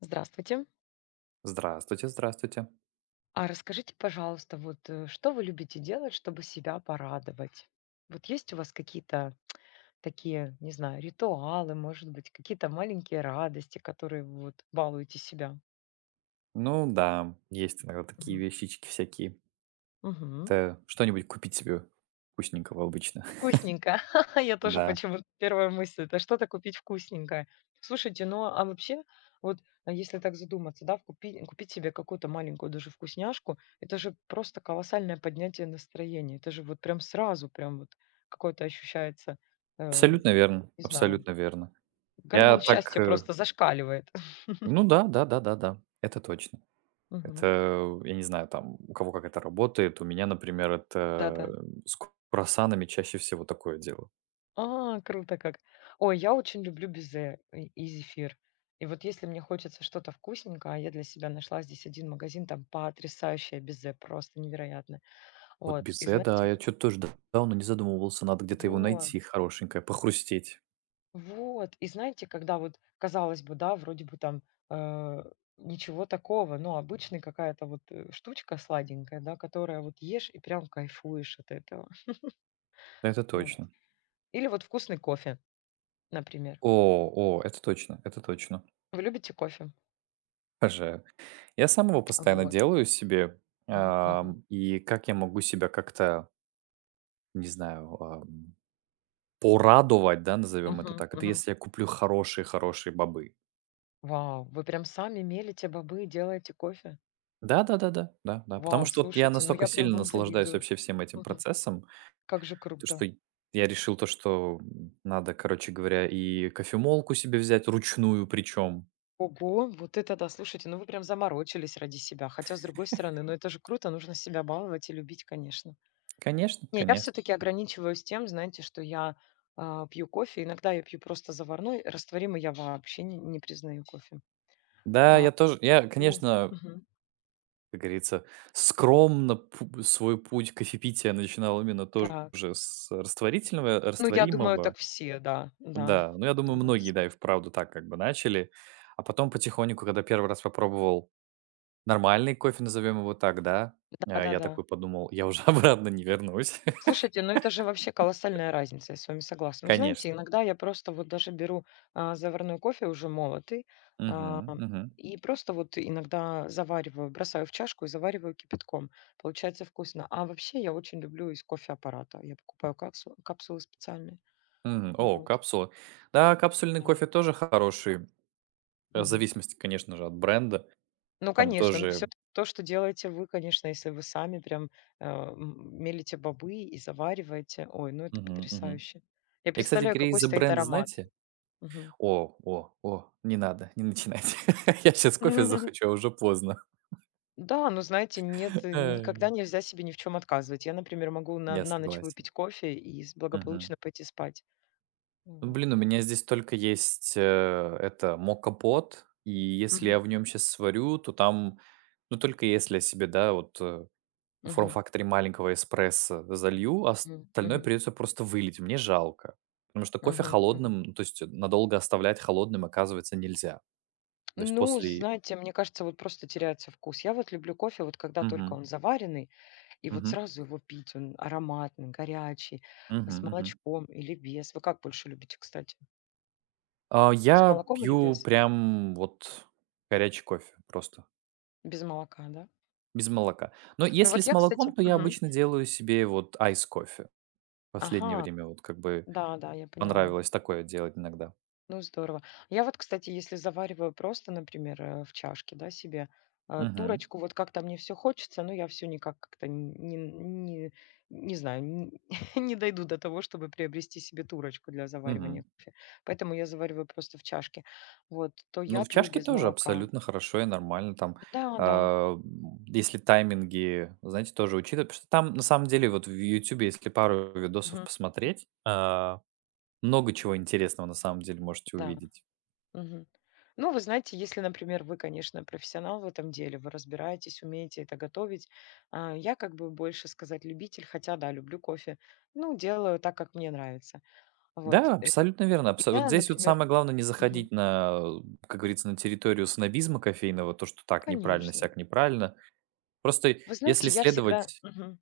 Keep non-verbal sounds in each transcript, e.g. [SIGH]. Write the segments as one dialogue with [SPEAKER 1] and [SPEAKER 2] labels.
[SPEAKER 1] Здравствуйте.
[SPEAKER 2] Здравствуйте, здравствуйте.
[SPEAKER 1] А расскажите, пожалуйста, вот что вы любите делать, чтобы себя порадовать? Вот есть у вас какие-то такие, не знаю, ритуалы, может быть, какие-то маленькие радости, которые вы вот балуете себя?
[SPEAKER 2] Ну да, есть иногда такие
[SPEAKER 1] Мгм.
[SPEAKER 2] вещички всякие.
[SPEAKER 1] Мгм.
[SPEAKER 2] Это что-нибудь купить себе вкусненького обычно. [LAUGHS]
[SPEAKER 1] Вкусненько. [LAUGHS] Я тоже
[SPEAKER 2] Да.
[SPEAKER 1] почему-то первая мысль- это что-то купить вкусненькое. Слушайте, ну, а вообще, вот, а если так задуматься, да, купить себе какую-то маленькую даже вкусняшку, это же просто колоссальное поднятие настроения. Это же вот прям сразу, прям вот какое-то ощущается, э,
[SPEAKER 2] Абсолютно верно,
[SPEAKER 1] не знаю,
[SPEAKER 2] абсолютно верно. Я
[SPEAKER 1] гормон
[SPEAKER 2] так,
[SPEAKER 1] счастья просто зашкаливает. [LAUGHS]
[SPEAKER 2] ну да, да, да, да, да, это точно.
[SPEAKER 1] Мгм.
[SPEAKER 2] Это, я не знаю, там, у кого как это работает. У меня, например, это
[SPEAKER 1] Да-да.
[SPEAKER 2] с круассанами чаще всего такое дело.
[SPEAKER 1] А, круто как. Ой, я очень люблю безе и зефир. И вот если мне хочется что-то вкусненькое, а я для себя нашла здесь один магазин, там потрясающее безе, просто невероятно.
[SPEAKER 2] Вот
[SPEAKER 1] Вот, и
[SPEAKER 2] безе, да,
[SPEAKER 1] знаете,
[SPEAKER 2] я что-то тоже давно не задумывался. Надо где-то его
[SPEAKER 1] вот,
[SPEAKER 2] найти хорошенькое, похрустеть.
[SPEAKER 1] когда вот, казалось бы, да, вроде бы там э, ничего такого, но обычная какая-то вот штучка сладенькая, да, которая вот ешь и прям кайфуешь от этого. [LAUGHS]
[SPEAKER 2] Это
[SPEAKER 1] Вот.
[SPEAKER 2] точно.
[SPEAKER 1] Или вот вкусный кофе, например.
[SPEAKER 2] О, о, это точно, это точно.
[SPEAKER 1] Вы любите кофе?
[SPEAKER 2] Обожаю. Я сам его постоянно
[SPEAKER 1] Вот.
[SPEAKER 2] делаю себе.
[SPEAKER 1] Мгм.
[SPEAKER 2] И как я могу себя как-то, не знаю, порадовать, да, назовем это
[SPEAKER 1] Мгм,
[SPEAKER 2] так, это
[SPEAKER 1] мгм.
[SPEAKER 2] если я куплю хорошие-хорошие бобы.
[SPEAKER 1] Вау, вы прям сами мелите бобы и делаете кофе?
[SPEAKER 2] Да-да-да-да, да-да. Потому
[SPEAKER 1] Вау,
[SPEAKER 2] что вот я
[SPEAKER 1] слушайте, ну
[SPEAKER 2] настолько
[SPEAKER 1] я прям
[SPEAKER 2] сильно
[SPEAKER 1] вам
[SPEAKER 2] наслаждаюсь
[SPEAKER 1] завидую.
[SPEAKER 2] вообще всем этим
[SPEAKER 1] Мгм.
[SPEAKER 2] процессом,
[SPEAKER 1] Как же
[SPEAKER 2] то
[SPEAKER 1] круто.
[SPEAKER 2] что я решил то, что надо, короче говоря, и кофемолку себе взять ручную причем.
[SPEAKER 1] Ого, вот это да, слушайте, ну вы прям заморочились ради себя. Хотя, с другой стороны, ну это же круто, нужно себя баловать и любить, конечно.
[SPEAKER 2] Конечно,
[SPEAKER 1] Не, я
[SPEAKER 2] конечно.
[SPEAKER 1] все-таки ограничиваюсь тем, знаете, что я пью кофе. Иногда я пью просто заварной, растворимый я вообще не признаю кофе.
[SPEAKER 2] Да, я тоже, я,
[SPEAKER 1] Ну,
[SPEAKER 2] конечно.
[SPEAKER 1] мгм.
[SPEAKER 2] Как говорится, скромно пу свой путь кофепития начинал именно тоже
[SPEAKER 1] Так.
[SPEAKER 2] с растворительного
[SPEAKER 1] Ну, я думаю,
[SPEAKER 2] растворимого.
[SPEAKER 1] так все, да, да.
[SPEAKER 2] Да, ну, я думаю,
[SPEAKER 1] Думаю,
[SPEAKER 2] многие, да,
[SPEAKER 1] все.
[SPEAKER 2] и вправду так как бы начали. А потом потихоньку, когда первый раз попробовал нормальный кофе, назовем его так, да,
[SPEAKER 1] Да, да,
[SPEAKER 2] я
[SPEAKER 1] да.
[SPEAKER 2] такой подумал: "Я уже [LAUGHS] обратно не вернусь". [LAUGHS]
[SPEAKER 1] Слушайте, ну это же вообще колоссальная разница, я с вами согласна. Ну,
[SPEAKER 2] Конечно.
[SPEAKER 1] знаете, иногда я просто вот даже беру заварной кофе уже молотый, а,
[SPEAKER 2] Мгм, мгм,
[SPEAKER 1] и просто вот иногда завариваю, бросаю в чашку и завариваю кипятком. Получается вкусно. А вообще я очень люблю из кофе аппарата. Я покупаю капсулы специальные.
[SPEAKER 2] мгм. О,
[SPEAKER 1] Вот.
[SPEAKER 2] капсулы. Да, капсульный
[SPEAKER 1] Да.
[SPEAKER 2] кофе тоже хороший, в
[SPEAKER 1] Мгм.
[SPEAKER 2] зависимости, конечно же, от бренда.
[SPEAKER 1] Ну,
[SPEAKER 2] Там
[SPEAKER 1] конечно, ну все
[SPEAKER 2] тоже
[SPEAKER 1] то, что делаете вы, конечно, если вы сами прям мелите бобы и завариваете. Ой, ну это
[SPEAKER 2] мгм, мгм.
[SPEAKER 1] потрясающе. Я
[SPEAKER 2] Я, кстати
[SPEAKER 1] представляю,
[SPEAKER 2] говоря,
[SPEAKER 1] какой
[SPEAKER 2] из-за
[SPEAKER 1] стоит
[SPEAKER 2] бренда,
[SPEAKER 1] аромат.
[SPEAKER 2] знаете.
[SPEAKER 1] Мгм.
[SPEAKER 2] О, о, о, не надо, не начинайте. [LAUGHS] Я сейчас кофе
[SPEAKER 1] [LAUGHS]
[SPEAKER 2] захочу, а уже поздно.
[SPEAKER 1] Да, но знаете, нет,
[SPEAKER 2] [LAUGHS] Э,
[SPEAKER 1] никогда нельзя себе ни в чем отказывать. Я, например, могу на
[SPEAKER 2] Я
[SPEAKER 1] на ночь
[SPEAKER 2] согласен.
[SPEAKER 1] выпить кофе и с
[SPEAKER 2] Мгм.
[SPEAKER 1] благополучно пойти спать.
[SPEAKER 2] Ну,
[SPEAKER 1] Вот.
[SPEAKER 2] блин, у меня здесь только есть, это мокопот, и если я
[SPEAKER 1] Мгм.
[SPEAKER 2] в нем сейчас сварю, то там, ну, только если я себе, да, вот, в
[SPEAKER 1] Мгм.
[SPEAKER 2] форм-факторе маленького эспрессо залью, а
[SPEAKER 1] Мгм.
[SPEAKER 2] остальное
[SPEAKER 1] Мгм.
[SPEAKER 2] придется просто вылить. Мне жалко. Потому что кофе
[SPEAKER 1] Мгм. Мгм.
[SPEAKER 2] холодным, ну, то есть надолго оставлять холодным, оказывается, нельзя. То есть
[SPEAKER 1] Ну,
[SPEAKER 2] после.
[SPEAKER 1] знаете, мне кажется, вот просто теряется вкус. Я вот люблю кофе, вот когда только
[SPEAKER 2] Мгм.
[SPEAKER 1] он заваренный, и вот
[SPEAKER 2] Мгм.
[SPEAKER 1] сразу его пить. Он ароматный, горячий, а
[SPEAKER 2] Мгм.
[SPEAKER 1] с
[SPEAKER 2] Мгм.
[SPEAKER 1] молочком или без. Вы как больше любите, кстати?
[SPEAKER 2] А,
[SPEAKER 1] С
[SPEAKER 2] я
[SPEAKER 1] молоком или
[SPEAKER 2] пью
[SPEAKER 1] без?
[SPEAKER 2] прям вот горячий кофе просто,
[SPEAKER 1] Без молока, да?
[SPEAKER 2] без молока. Но
[SPEAKER 1] Ну
[SPEAKER 2] если
[SPEAKER 1] вот
[SPEAKER 2] с
[SPEAKER 1] я,
[SPEAKER 2] молоком,
[SPEAKER 1] кстати.
[SPEAKER 2] то я
[SPEAKER 1] Мгм.
[SPEAKER 2] обычно делаю себе вот айс-кофе. В последнее
[SPEAKER 1] Ага.
[SPEAKER 2] время вот как бы
[SPEAKER 1] Да, да, я поняла.
[SPEAKER 2] понравилось такое делать иногда.
[SPEAKER 1] Ну, здорово. Я вот, кстати, если завариваю просто, например, в чашке, да, себе,
[SPEAKER 2] Мгм.
[SPEAKER 1] турочку, вот как-то мне все хочется, но я все никак как-то не знаю, [LAUGHS] не дойду до того, чтобы приобрести себе турочку для
[SPEAKER 2] Мгм.
[SPEAKER 1] заваривания кофе. Поэтому я завариваю просто в чашке. Вот, то
[SPEAKER 2] Ну,
[SPEAKER 1] я
[SPEAKER 2] в
[SPEAKER 1] пью
[SPEAKER 2] чашке
[SPEAKER 1] без
[SPEAKER 2] тоже
[SPEAKER 1] молока.
[SPEAKER 2] абсолютно хорошо и нормально. Там,
[SPEAKER 1] Да, да.
[SPEAKER 2] если тайминги, знаете, тоже учитывать. Потому что там, на самом деле, вот в "Ютубе", если пару видосов
[SPEAKER 1] Мгм.
[SPEAKER 2] посмотреть, много чего интересного на самом деле можете
[SPEAKER 1] Да.
[SPEAKER 2] увидеть.
[SPEAKER 1] Мгм. Ну, вы знаете, если, например, вы, конечно, профессионал в этом деле, вы разбираетесь, умеете это готовить. Я как бы больше сказать любитель, хотя, да, люблю кофе. Ну, делаю так, как мне нравится. Вот.
[SPEAKER 2] Да,
[SPEAKER 1] И
[SPEAKER 2] абсолютно верно. Абсо Вот
[SPEAKER 1] Я,
[SPEAKER 2] здесь вот
[SPEAKER 1] например,
[SPEAKER 2] самое главное не
[SPEAKER 1] мгм,
[SPEAKER 2] заходить на, как говорится, на территорию снобизма кофейного, то, что так неправильно,
[SPEAKER 1] конечно.
[SPEAKER 2] сяк неправильно. Просто
[SPEAKER 1] Вы
[SPEAKER 2] если
[SPEAKER 1] знаете, я всегда
[SPEAKER 2] следовать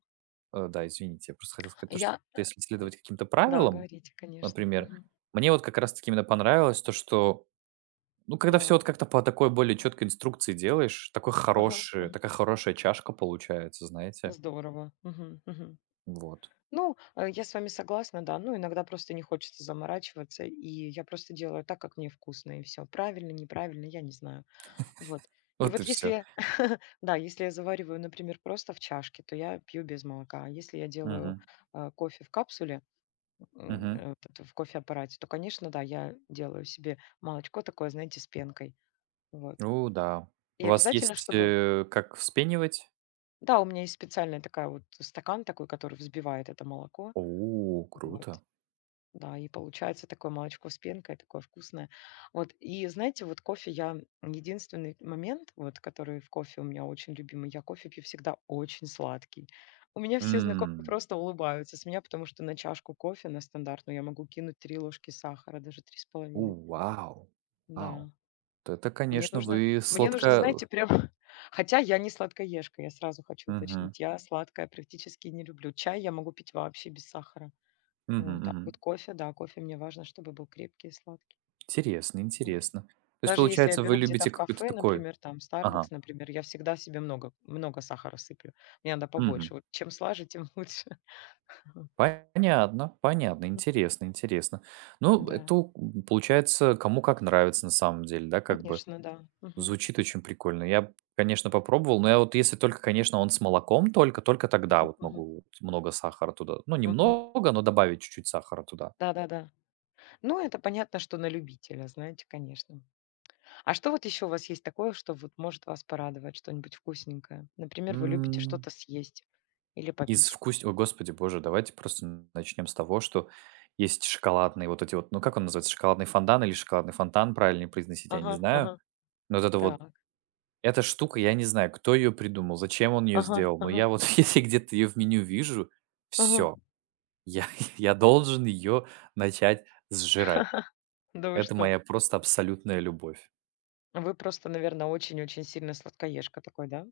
[SPEAKER 2] да, извините, я просто хотел сказать то, что
[SPEAKER 1] Я... э,
[SPEAKER 2] если следовать каким-то
[SPEAKER 1] да,
[SPEAKER 2] правилам,
[SPEAKER 1] говорите, конечно.
[SPEAKER 2] например,
[SPEAKER 1] Мгм.
[SPEAKER 2] мне вот как раз таки именно понравилось то, что, ну, когда все
[SPEAKER 1] Так.
[SPEAKER 2] вот как-то по такой более четкой инструкции делаешь, такой
[SPEAKER 1] Ага, ага.
[SPEAKER 2] хороший такая хорошая чашка получается, знаете.
[SPEAKER 1] Здорово. Мгм, мгм.
[SPEAKER 2] Вот.
[SPEAKER 1] Ну, я с вами согласна, да. Ну, иногда просто не хочется заморачиваться, и я просто делаю так, как мне вкусно, и все. Правильно, неправильно, я не знаю. Вот. И
[SPEAKER 2] Вот и
[SPEAKER 1] вот
[SPEAKER 2] все.
[SPEAKER 1] если, [LAUGHS] да, если я завариваю, например, просто в чашке, то я пью без молока. А если я делаю
[SPEAKER 2] Угу,
[SPEAKER 1] кофе в капсуле,
[SPEAKER 2] угу.
[SPEAKER 1] вот это в кофеаппарате, то, конечно, да, я делаю себе молочко такое, знаете, с пенкой. Вот.
[SPEAKER 2] Ну да. У
[SPEAKER 1] И
[SPEAKER 2] вас
[SPEAKER 1] обязательно,
[SPEAKER 2] есть,
[SPEAKER 1] чтобы.
[SPEAKER 2] как вспенивать?
[SPEAKER 1] Да, у меня есть специальная такая вот стакан такой, который взбивает это молоко.
[SPEAKER 2] О,
[SPEAKER 1] Вот.
[SPEAKER 2] круто.
[SPEAKER 1] Да, и получается такое молочко с пенкой, такое вкусное. Вот, и знаете, вот кофе я единственный момент, вот, который в кофе у меня очень любимый, я кофе пью всегда очень сладкий. У меня все знакомые
[SPEAKER 2] М.
[SPEAKER 1] просто улыбаются с меня, потому что на чашку кофе, на стандартную, я могу кинуть три ложки сахара, даже три с
[SPEAKER 2] У,
[SPEAKER 1] половиной.
[SPEAKER 2] вау, вау.
[SPEAKER 1] Да.
[SPEAKER 2] Вот это,
[SPEAKER 1] Мне
[SPEAKER 2] конечно,
[SPEAKER 1] нужно,
[SPEAKER 2] вы
[SPEAKER 1] мне нужно,
[SPEAKER 2] сладко.
[SPEAKER 1] знаете, прям. [LAUGHS] Хотя я не сладкоежка, я сразу хочу
[SPEAKER 2] Мгм,
[SPEAKER 1] уточнить. Я сладкое практически не люблю. Чай я могу пить вообще без сахара.
[SPEAKER 2] мгм,
[SPEAKER 1] Вот, а
[SPEAKER 2] мгм.
[SPEAKER 1] вот кофе мне важно, чтобы был крепкий и сладкий.
[SPEAKER 2] Интересно,
[SPEAKER 1] М.
[SPEAKER 2] интересно. То есть,
[SPEAKER 1] Даже если я
[SPEAKER 2] получается, вы
[SPEAKER 1] беру где-то
[SPEAKER 2] любите
[SPEAKER 1] в
[SPEAKER 2] какой-то
[SPEAKER 1] кафе,
[SPEAKER 2] такой.
[SPEAKER 1] например, там Starbucks,
[SPEAKER 2] Ага,
[SPEAKER 1] например, я всегда себе много, много сахара сыплю. Мне надо
[SPEAKER 2] мгм.
[SPEAKER 1] побольше. Вот чем слаже, тем лучше. [LAUGHS]
[SPEAKER 2] Понятно, понятно.
[SPEAKER 1] М,
[SPEAKER 2] Интересно, интересно. Ну, это
[SPEAKER 1] Да,
[SPEAKER 2] у получается, кому как нравится на самом деле, да, как бы.
[SPEAKER 1] конечно, да. Мгм.
[SPEAKER 2] Звучит очень прикольно. Я б, конечно, попробовал, но я вот если только, конечно, он с молоком только, только тогда
[SPEAKER 1] Мгм.
[SPEAKER 2] вот
[SPEAKER 1] Мгм.
[SPEAKER 2] могу вот много сахара туда. Ну,
[SPEAKER 1] Мгм.
[SPEAKER 2] немного, но добавить чуть-чуть сахара туда.
[SPEAKER 1] Да-да-да. Ну, это понятно, что на любителя, знаете, конечно. А что вот еще у вас есть такое, что вот может вас порадовать, что-нибудь вкусненькое? Например, вы любите
[SPEAKER 2] М,
[SPEAKER 1] что-то съесть или
[SPEAKER 2] из
[SPEAKER 1] попить.
[SPEAKER 2] вкус О, господи боже, давайте просто начнем с того, что есть шоколадные вот эти вот, ну, как он называется, шоколадный фондан или шоколадный фонтан, правильнее произносить, я не
[SPEAKER 1] Ага,
[SPEAKER 2] знаю.
[SPEAKER 1] ага,
[SPEAKER 2] Но вот это вот,
[SPEAKER 1] так.
[SPEAKER 2] эта штука, я не знаю, кто ее придумал, зачем он ее
[SPEAKER 1] Ага,
[SPEAKER 2] сделал, но
[SPEAKER 1] ага,
[SPEAKER 2] я вот [LAUGHS] если где-то ее в меню вижу,
[SPEAKER 1] ага.
[SPEAKER 2] все, я [LAUGHS] я должен ее начать сжирать.
[SPEAKER 1] [LAUGHS] Да вы
[SPEAKER 2] Это
[SPEAKER 1] что?
[SPEAKER 2] моя просто абсолютная любовь.
[SPEAKER 1] Вы просто, наверное, очень-очень сильно сладкоежка такой, да?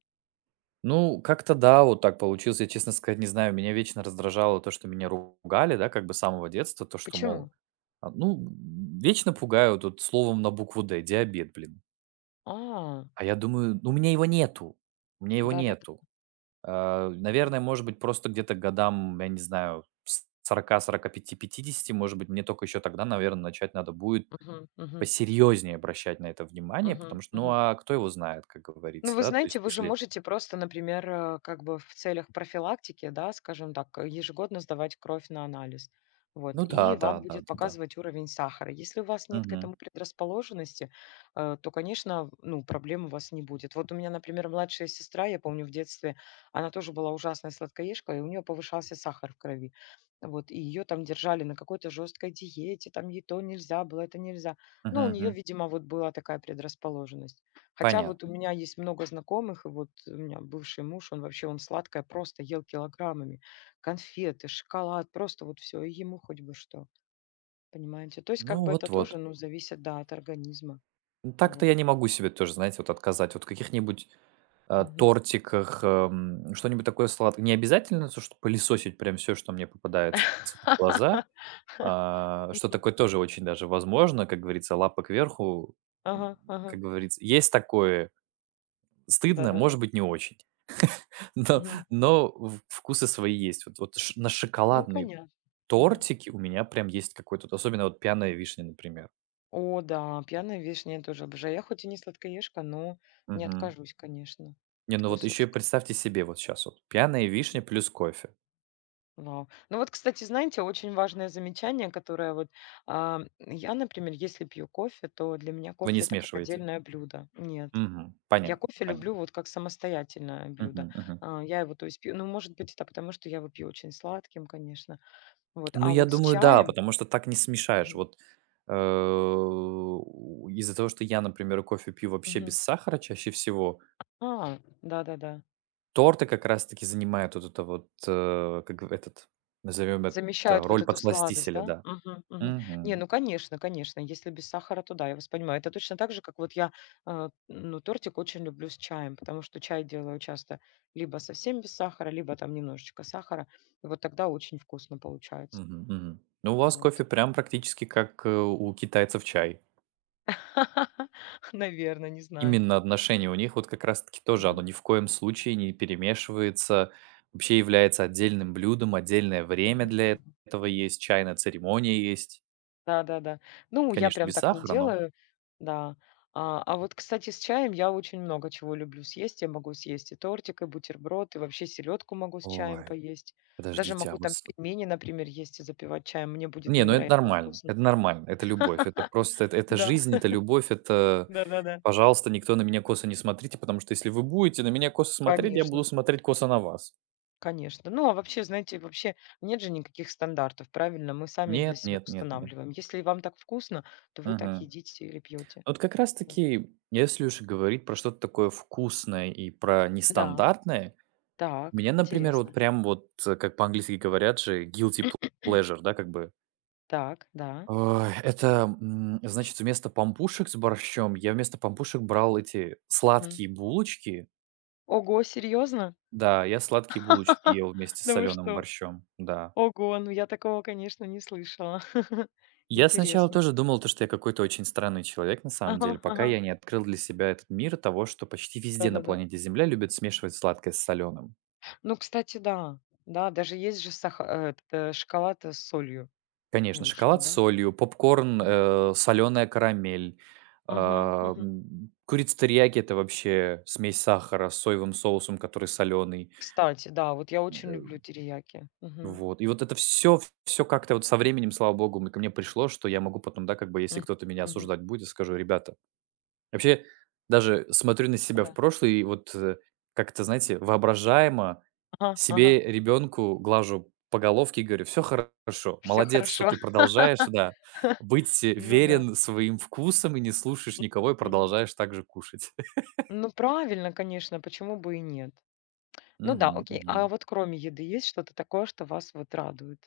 [SPEAKER 2] Ну, как-то да, вот так получилось. Я, честно сказать, не знаю, меня вечно раздражало то, что меня ругали, да, как бы с самого детства, то, что, мол.
[SPEAKER 1] Почему?
[SPEAKER 2] А, ну, вечно пугают вот словом на букву "Д" - диабет, блин.
[SPEAKER 1] А,
[SPEAKER 2] А я думаю, ну, у меня его нету, у меня его
[SPEAKER 1] да-да-да.
[SPEAKER 2] нету. А, наверное, может быть, просто где-то к годам, я не знаю, с 40 45, 50, может быть, мне только еще тогда, наверное, начать надо будет
[SPEAKER 1] Мгм, мгм,
[SPEAKER 2] посерьезнее обращать на это внимание,
[SPEAKER 1] мгм,
[SPEAKER 2] потому что, ну,
[SPEAKER 1] мгм.
[SPEAKER 2] а кто его знает, как
[SPEAKER 1] Ну,
[SPEAKER 2] говорится,
[SPEAKER 1] вы
[SPEAKER 2] да? То есть,
[SPEAKER 1] знаете, вы же
[SPEAKER 2] если.
[SPEAKER 1] можете просто, например, как бы в целях профилактики, да, скажем так, ежегодно сдавать кровь на анализ. Вот,
[SPEAKER 2] Ну да,
[SPEAKER 1] и
[SPEAKER 2] да,
[SPEAKER 1] вам
[SPEAKER 2] да,
[SPEAKER 1] будет
[SPEAKER 2] да, да.
[SPEAKER 1] показывать уровень сахара. Если у вас нет к
[SPEAKER 2] Мгм.
[SPEAKER 1] этому предрасположенности, то, конечно, ну, проблем у вас не будет. Вот у меня, например, младшая сестра, я помню в детстве, она тоже была ужасная сладкоежка, и у нее повышался сахар в крови. Вот, и ее там держали на какой-то жесткой диете, там ей то нельзя было, это нельзя.
[SPEAKER 2] Мгм,
[SPEAKER 1] Ну, у нее,
[SPEAKER 2] мгм.
[SPEAKER 1] видимо, вот была такая предрасположенность. Хотя вот у
[SPEAKER 2] Понятно.
[SPEAKER 1] меня есть много знакомых, и вот у меня бывший муж, он сладкое просто ел килограммами. Конфеты, шоколад, просто вот все, и ему хоть бы что, понимаете? То есть как
[SPEAKER 2] Ну,
[SPEAKER 1] бы это
[SPEAKER 2] вот-вот.
[SPEAKER 1] тоже, ну, зависит, да, от организма,
[SPEAKER 2] Ну, так-то
[SPEAKER 1] вот.
[SPEAKER 2] я не могу себе тоже, знаете, вот отказать. Вот каких-нибудь
[SPEAKER 1] Мгм.
[SPEAKER 2] тортиках, что-нибудь такое сладкое. Не обязательно, то, что пылесосить прям все что мне попадается под глаза,
[SPEAKER 1] [LAUGHS]
[SPEAKER 2] а, что
[SPEAKER 1] Мгм.
[SPEAKER 2] такое тоже очень даже возможно, как говорится, лапа кверху, м,
[SPEAKER 1] Ага, ага,
[SPEAKER 2] как говорится. Есть такое, стыдно,
[SPEAKER 1] да-да-да.
[SPEAKER 2] может быть, не очень, [LAUGHS] но
[SPEAKER 1] Мгм.
[SPEAKER 2] в вкусы свои есть. Вот вот ш на
[SPEAKER 1] Ну,
[SPEAKER 2] шоколадные
[SPEAKER 1] понятно. Мгм.
[SPEAKER 2] тортики у меня прям есть какой-то, вот, особенно вот "Пьяная вишня", например.
[SPEAKER 1] О, да, пьяная вишня я тоже обожаю. Я хоть и не сладкоежка, но не
[SPEAKER 2] Мгм.
[SPEAKER 1] откажусь, конечно,
[SPEAKER 2] Не,
[SPEAKER 1] от
[SPEAKER 2] ну вот еще
[SPEAKER 1] кусочка.
[SPEAKER 2] представьте себе вот сейчас вот: "Пьяная вишня" плюс кофе.
[SPEAKER 1] Да. Ну вот, кстати, знаете, очень важное замечание, которое вот я, например, если пью кофе, то для меня
[SPEAKER 2] Вы не
[SPEAKER 1] кофе это как
[SPEAKER 2] смешиваете?
[SPEAKER 1] отдельное блюдо. Нет.
[SPEAKER 2] Мгм.
[SPEAKER 1] Я
[SPEAKER 2] Понятно,
[SPEAKER 1] кофе
[SPEAKER 2] понятно.
[SPEAKER 1] люблю вот как самостоятельное блюдо.
[SPEAKER 2] Мгм, мгм.
[SPEAKER 1] А, я его, то есть, пью. Ну, может быть, это потому, что я его пью очень сладким, конечно. Вот.
[SPEAKER 2] Ну,
[SPEAKER 1] А
[SPEAKER 2] я
[SPEAKER 1] вот с
[SPEAKER 2] думаю, да,
[SPEAKER 1] чаем.
[SPEAKER 2] потому что так не смешаешь.
[SPEAKER 1] Мгм.
[SPEAKER 2] Вот, э, у из-за того, что я, например, кофе пью вообще
[SPEAKER 1] Мгм.
[SPEAKER 2] без сахара чаще всего,
[SPEAKER 1] А, да-да-да.
[SPEAKER 2] торты как раз таки занимают вот это вот, как в этот, назовем это,
[SPEAKER 1] Замещают вот
[SPEAKER 2] роль
[SPEAKER 1] эту сладость,
[SPEAKER 2] подсластителя,
[SPEAKER 1] да?
[SPEAKER 2] да.
[SPEAKER 1] Мгм, мгм. Не,
[SPEAKER 2] Мгм,
[SPEAKER 1] ну конечно, конечно, если без сахара, то да, я вас понимаю. Это точно так же, как вот я, ну, тортик очень люблю с чаем, потому что чай делаю часто либо совсем без сахара, либо там немножечко сахара. И вот тогда очень вкусно получается.
[SPEAKER 2] мгм, мгм. Ну, у вас
[SPEAKER 1] Вот.
[SPEAKER 2] кофе прям практически как, у китайцев чай.
[SPEAKER 1] [LAUGHS] Наверное, не знаю.
[SPEAKER 2] Именно отношение у них вот как раз-таки тоже, оно
[SPEAKER 1] Мгм,
[SPEAKER 2] ни в коем случае не перемешивается, вообще является отдельным блюдом, отдельное время
[SPEAKER 1] мгм,
[SPEAKER 2] для
[SPEAKER 1] мгм.
[SPEAKER 2] этого есть, чайная церемония есть.
[SPEAKER 1] Да-да-да. Ну, я
[SPEAKER 2] Конечно,
[SPEAKER 1] прям
[SPEAKER 2] без
[SPEAKER 1] так не
[SPEAKER 2] сахара, но.
[SPEAKER 1] делаю, да. А вот, кстати, с чаем я очень много чего люблю съесть. Я могу съесть и тортик, и бутерброд, и вообще селедку могу с чаем
[SPEAKER 2] Ой,
[SPEAKER 1] поесть. Даже
[SPEAKER 2] подождите, а
[SPEAKER 1] могу
[SPEAKER 2] вот
[SPEAKER 1] там
[SPEAKER 2] с.
[SPEAKER 1] пельмени, например, есть и запивать чаем. Мне будет
[SPEAKER 2] Не, ну это
[SPEAKER 1] невероятно
[SPEAKER 2] нормально,
[SPEAKER 1] вкусно.
[SPEAKER 2] это нормально, это любовь, это
[SPEAKER 1] [LAUGHS]
[SPEAKER 2] просто, это
[SPEAKER 1] Да,
[SPEAKER 2] жизнь, это любовь, это,
[SPEAKER 1] да-да-да.
[SPEAKER 2] пожалуйста, никто на меня косо не смотрите, потому что если вы будете на меня косо смотреть, я
[SPEAKER 1] Конечно,
[SPEAKER 2] буду смотреть косо на вас.
[SPEAKER 1] конечно. Ну, а вообще, знаете, вообще нет же никаких стандартов, правильно? Мы сами их для
[SPEAKER 2] Нет,
[SPEAKER 1] себя
[SPEAKER 2] нет, нет, нет.
[SPEAKER 1] устанавливаем. Если вам так вкусно, то вы так
[SPEAKER 2] Мгм.
[SPEAKER 1] едите или пьете.
[SPEAKER 2] Вот как раз
[SPEAKER 1] Вот.
[SPEAKER 2] таки, если уж говорить про что-то такое вкусное и про
[SPEAKER 1] Да,
[SPEAKER 2] нестандартное,
[SPEAKER 1] так,
[SPEAKER 2] меня, например, вот
[SPEAKER 1] интересно.
[SPEAKER 2] прям вот, как по-английски говорят же, guilty pleasure, да, как бы.
[SPEAKER 1] Так, да.
[SPEAKER 2] Ой, это, значит, вместо помпушек с борщом я вместо помпушек брал эти
[SPEAKER 1] Мгм.
[SPEAKER 2] сладкие булочки.
[SPEAKER 1] Ого, серьезно?
[SPEAKER 2] Да, я сладкие булочки
[SPEAKER 1] [LAUGHS]
[SPEAKER 2] ел вместе с
[SPEAKER 1] Да вы
[SPEAKER 2] соленым
[SPEAKER 1] что?
[SPEAKER 2] борщом, да.
[SPEAKER 1] Ого, ну я такого, конечно, не слышала. [LAUGHS]
[SPEAKER 2] Я сначала
[SPEAKER 1] Интересно.
[SPEAKER 2] тоже думал, то, что я какой-то очень странный человек на самом
[SPEAKER 1] Ага,
[SPEAKER 2] деле, пока
[SPEAKER 1] ага.
[SPEAKER 2] я не открыл для себя этот мир того, что почти везде на
[SPEAKER 1] Да-да-да.
[SPEAKER 2] планете Земля любят смешивать сладкое с соленым.
[SPEAKER 1] Ну, кстати, да. Да, даже есть же шоколад с солью
[SPEAKER 2] Конечно,
[SPEAKER 1] вышел,
[SPEAKER 2] шоколад с
[SPEAKER 1] да?
[SPEAKER 2] солью, попкорн,
[SPEAKER 1] М.
[SPEAKER 2] солёная карамель,
[SPEAKER 1] Мгм, мгм.
[SPEAKER 2] курица терияки - это вообще смесь сахара с соевым соусом, который соленый.
[SPEAKER 1] Кстати, да, вот я очень люблю
[SPEAKER 2] Э,
[SPEAKER 1] терияки. Мгм,
[SPEAKER 2] вот. И вот это все, все как-то вот со временем, слава богу, мы ко мне пришло, что я могу потом, да, как бы, если
[SPEAKER 1] м,
[SPEAKER 2] кто-то меня
[SPEAKER 1] мгм.
[SPEAKER 2] осуждать будет, скажу: "Ребята. Вообще, даже смотрю на себя в
[SPEAKER 1] Да.
[SPEAKER 2] прошлое и вот, как-то, знаете, воображаемо
[SPEAKER 1] Ага, ага.
[SPEAKER 2] себе, ребенку глажу по головке и говорю: все хорошо,
[SPEAKER 1] Все
[SPEAKER 2] молодец, что
[SPEAKER 1] хорошо.
[SPEAKER 2] ты продолжаешь, да,
[SPEAKER 1] [LAUGHS]
[SPEAKER 2] быть
[SPEAKER 1] Ну да.
[SPEAKER 2] верен своим вкусам и не слушаешь никого, и
[SPEAKER 1] Мгм.
[SPEAKER 2] продолжаешь так же кушать". [LAUGHS]
[SPEAKER 1] Ну правильно, конечно, почему бы и нет. Ну да,
[SPEAKER 2] Мгм,
[SPEAKER 1] окей. А
[SPEAKER 2] мгм.
[SPEAKER 1] вот кроме еды есть что-то такое, что вас вот радует?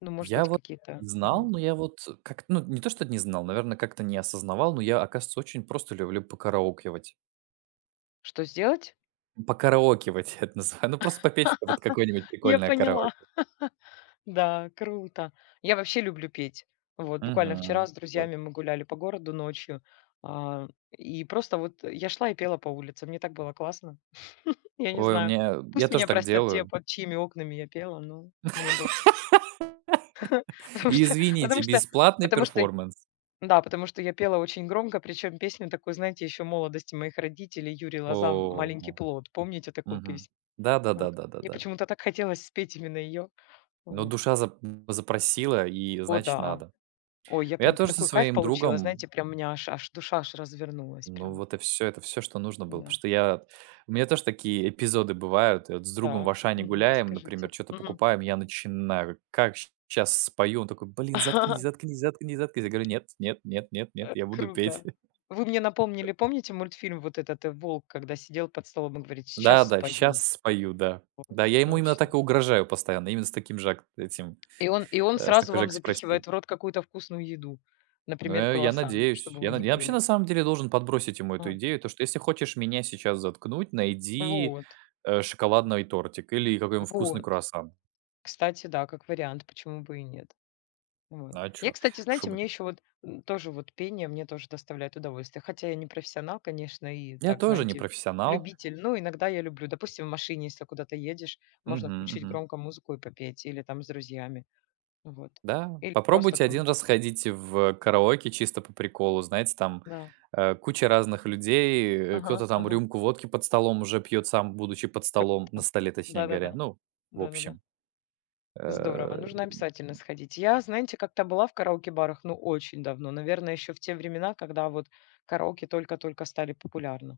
[SPEAKER 1] Ну, может
[SPEAKER 2] Я
[SPEAKER 1] быть,
[SPEAKER 2] вот
[SPEAKER 1] какие-то.
[SPEAKER 2] не знал,
[SPEAKER 1] Мгм.
[SPEAKER 2] но я вот как ну, не то что не знал, наверное, как-то не осознавал, но я, оказывается, очень просто люблю покараокевать.
[SPEAKER 1] Что сделать?
[SPEAKER 2] Покараокевать [LAUGHS] я это называю. Ну, просто попеть в под какое-нибудь
[SPEAKER 1] Я
[SPEAKER 2] прикольное
[SPEAKER 1] поняла.
[SPEAKER 2] караоке.
[SPEAKER 1] [LAUGHS] Да, круто. Я вообще люблю петь. Вот, буквально вчера
[SPEAKER 2] Мгм.
[SPEAKER 1] с
[SPEAKER 2] Вот.
[SPEAKER 1] друзьями мы гуляли по городу ночью, и просто вот я шла и пела по улице. Мне так было классно. Я не
[SPEAKER 2] Ой,
[SPEAKER 1] знаю.
[SPEAKER 2] я
[SPEAKER 1] Пусть
[SPEAKER 2] тоже
[SPEAKER 1] меня
[SPEAKER 2] так
[SPEAKER 1] простят те,
[SPEAKER 2] делаю.
[SPEAKER 1] под чьими окнами я пела, но мне было. [LAUGHS] Потому
[SPEAKER 2] И
[SPEAKER 1] что,
[SPEAKER 2] извините,
[SPEAKER 1] потому что,
[SPEAKER 2] бесплатный
[SPEAKER 1] потому что,
[SPEAKER 2] перформанс.
[SPEAKER 1] да, потому что я пела очень громко, причем песню такую, знаете, еще молодости моих родителей, Юрий Лоза "Маленький
[SPEAKER 2] О,
[SPEAKER 1] плод". Помните такую
[SPEAKER 2] мгм.
[SPEAKER 1] песню? Вот. Мне
[SPEAKER 2] Да-да-да-да-да-да.
[SPEAKER 1] почему-то так хотелось спеть именно ее.
[SPEAKER 2] Но
[SPEAKER 1] Вот.
[SPEAKER 2] душа запросила, и
[SPEAKER 1] О
[SPEAKER 2] значит
[SPEAKER 1] да!
[SPEAKER 2] надо.
[SPEAKER 1] Ой, я
[SPEAKER 2] Я
[SPEAKER 1] прям
[SPEAKER 2] тоже со
[SPEAKER 1] такой кайф
[SPEAKER 2] своим
[SPEAKER 1] получила,
[SPEAKER 2] другом,
[SPEAKER 1] знаете, прям у меня аж душа аж развернулась
[SPEAKER 2] ну,
[SPEAKER 1] прям,
[SPEAKER 2] вот и все, это все, что нужно было. Потому
[SPEAKER 1] да.
[SPEAKER 2] что я у меня тоже такие эпизоды бывают. И вот с другом в
[SPEAKER 1] Так,
[SPEAKER 2] "Ашане" гуляем,
[SPEAKER 1] расскажите.
[SPEAKER 2] например, что то
[SPEAKER 1] Мгм.
[SPEAKER 2] покупаем, я начинаю: "Как сейчас спою". Он такой: "Блин, заткнись,
[SPEAKER 1] [LAUGHS]
[SPEAKER 2] заткнись, заткнись, заткнись". Я говорю: "Нет, нет, нет, нет, нет, я буду петь".
[SPEAKER 1] Круто. Вы мне напомнили, помните мультфильм вот этот, волк, когда сидел под столом и говорит: "Сейчас
[SPEAKER 2] Да-да,
[SPEAKER 1] спою".
[SPEAKER 2] сейчас спою, да.
[SPEAKER 1] Вот,
[SPEAKER 2] Да, я ему именно
[SPEAKER 1] точно.
[SPEAKER 2] так и угрожаю постоянно, именно с таким же ак этим,
[SPEAKER 1] И он
[SPEAKER 2] с
[SPEAKER 1] сразу
[SPEAKER 2] такой же
[SPEAKER 1] вам
[SPEAKER 2] экспрессией.
[SPEAKER 1] запихивает в рот какую-то вкусную еду,
[SPEAKER 2] Но
[SPEAKER 1] например,
[SPEAKER 2] я
[SPEAKER 1] круассан,
[SPEAKER 2] надеюсь,
[SPEAKER 1] чтобы вы не
[SPEAKER 2] я вообще, на
[SPEAKER 1] пели.
[SPEAKER 2] самом деле, должен подбросить ему
[SPEAKER 1] А,
[SPEAKER 2] эту идею, то, что если хочешь меня сейчас заткнуть, найди,
[SPEAKER 1] вот,
[SPEAKER 2] шоколадный тортик или какой-нибудь вкусный
[SPEAKER 1] вот.
[SPEAKER 2] круассан.
[SPEAKER 1] Кстати, да, как вариант, почему бы и нет. Вот.
[SPEAKER 2] А
[SPEAKER 1] Я,
[SPEAKER 2] чё?
[SPEAKER 1] кстати,
[SPEAKER 2] Шо
[SPEAKER 1] знаете,
[SPEAKER 2] бы
[SPEAKER 1] мне еще вот тоже вот пение мне тоже доставляет удовольствие. Хотя я не профессионал, конечно, и
[SPEAKER 2] Я
[SPEAKER 1] так,
[SPEAKER 2] тоже не
[SPEAKER 1] знаете,
[SPEAKER 2] профессионал.
[SPEAKER 1] любитель. Но иногда я люблю. Допустим, в машине, если куда-то едешь, можно
[SPEAKER 2] Мгм,
[SPEAKER 1] включить
[SPEAKER 2] мгм.
[SPEAKER 1] громко музыку и попеть. Или там с друзьями. Вот.
[SPEAKER 2] Да,
[SPEAKER 1] Или просто
[SPEAKER 2] попробуйте один
[SPEAKER 1] там.
[SPEAKER 2] раз сходить в караоке чисто по приколу. Знаете, там,
[SPEAKER 1] Да.
[SPEAKER 2] куча разных людей,
[SPEAKER 1] Ага,
[SPEAKER 2] кто-то там
[SPEAKER 1] ага.
[SPEAKER 2] рюмку водки под столом уже пьет, сам будучи под столом, на
[SPEAKER 1] Круто.
[SPEAKER 2] столе, точнее говоря.
[SPEAKER 1] Да-да-да.
[SPEAKER 2] Ну, в
[SPEAKER 1] Да-да-да.
[SPEAKER 2] общем,
[SPEAKER 1] Здорово,
[SPEAKER 2] э,
[SPEAKER 1] нужно обязательно сходить. Я, знаете, как-то была в караоке-барах, ну, очень давно, наверное, еще в те времена, когда вот караоке только-только стали популярны.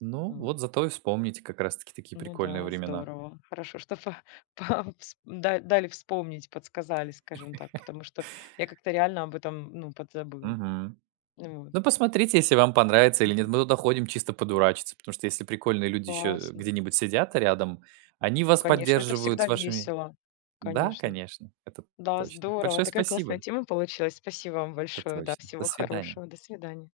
[SPEAKER 2] ну,
[SPEAKER 1] Вот.
[SPEAKER 2] вот зато и вспомните как раз таки такие
[SPEAKER 1] Ну
[SPEAKER 2] прикольные
[SPEAKER 1] да,
[SPEAKER 2] времена.
[SPEAKER 1] здорово. Хорошо, что [LAUGHS] по- дали вспомнить, подсказали, скажем так, потому что я как-то реально об этом, ну, подзабыла.
[SPEAKER 2] Мгм.
[SPEAKER 1] Вот.
[SPEAKER 2] Ну, посмотрите, если вам понравится или нет.
[SPEAKER 1] Мгм.
[SPEAKER 2] Мы туда ходим чисто подурачиться, потому что если прикольные люди еще
[SPEAKER 1] Классно.
[SPEAKER 2] где-нибудь сидят рядом, они вас
[SPEAKER 1] Конечно, это
[SPEAKER 2] поддерживают с
[SPEAKER 1] всегда
[SPEAKER 2] вашими.
[SPEAKER 1] весело.
[SPEAKER 2] Да,
[SPEAKER 1] Конечно.
[SPEAKER 2] конечно, это
[SPEAKER 1] Да,
[SPEAKER 2] точно.
[SPEAKER 1] здорово.
[SPEAKER 2] Большое
[SPEAKER 1] Такая классная
[SPEAKER 2] спасибо.
[SPEAKER 1] тема получилась. Спасибо вам
[SPEAKER 2] Это
[SPEAKER 1] большое. Да,
[SPEAKER 2] точно. До
[SPEAKER 1] всего
[SPEAKER 2] свидания.
[SPEAKER 1] хорошего. До свидания.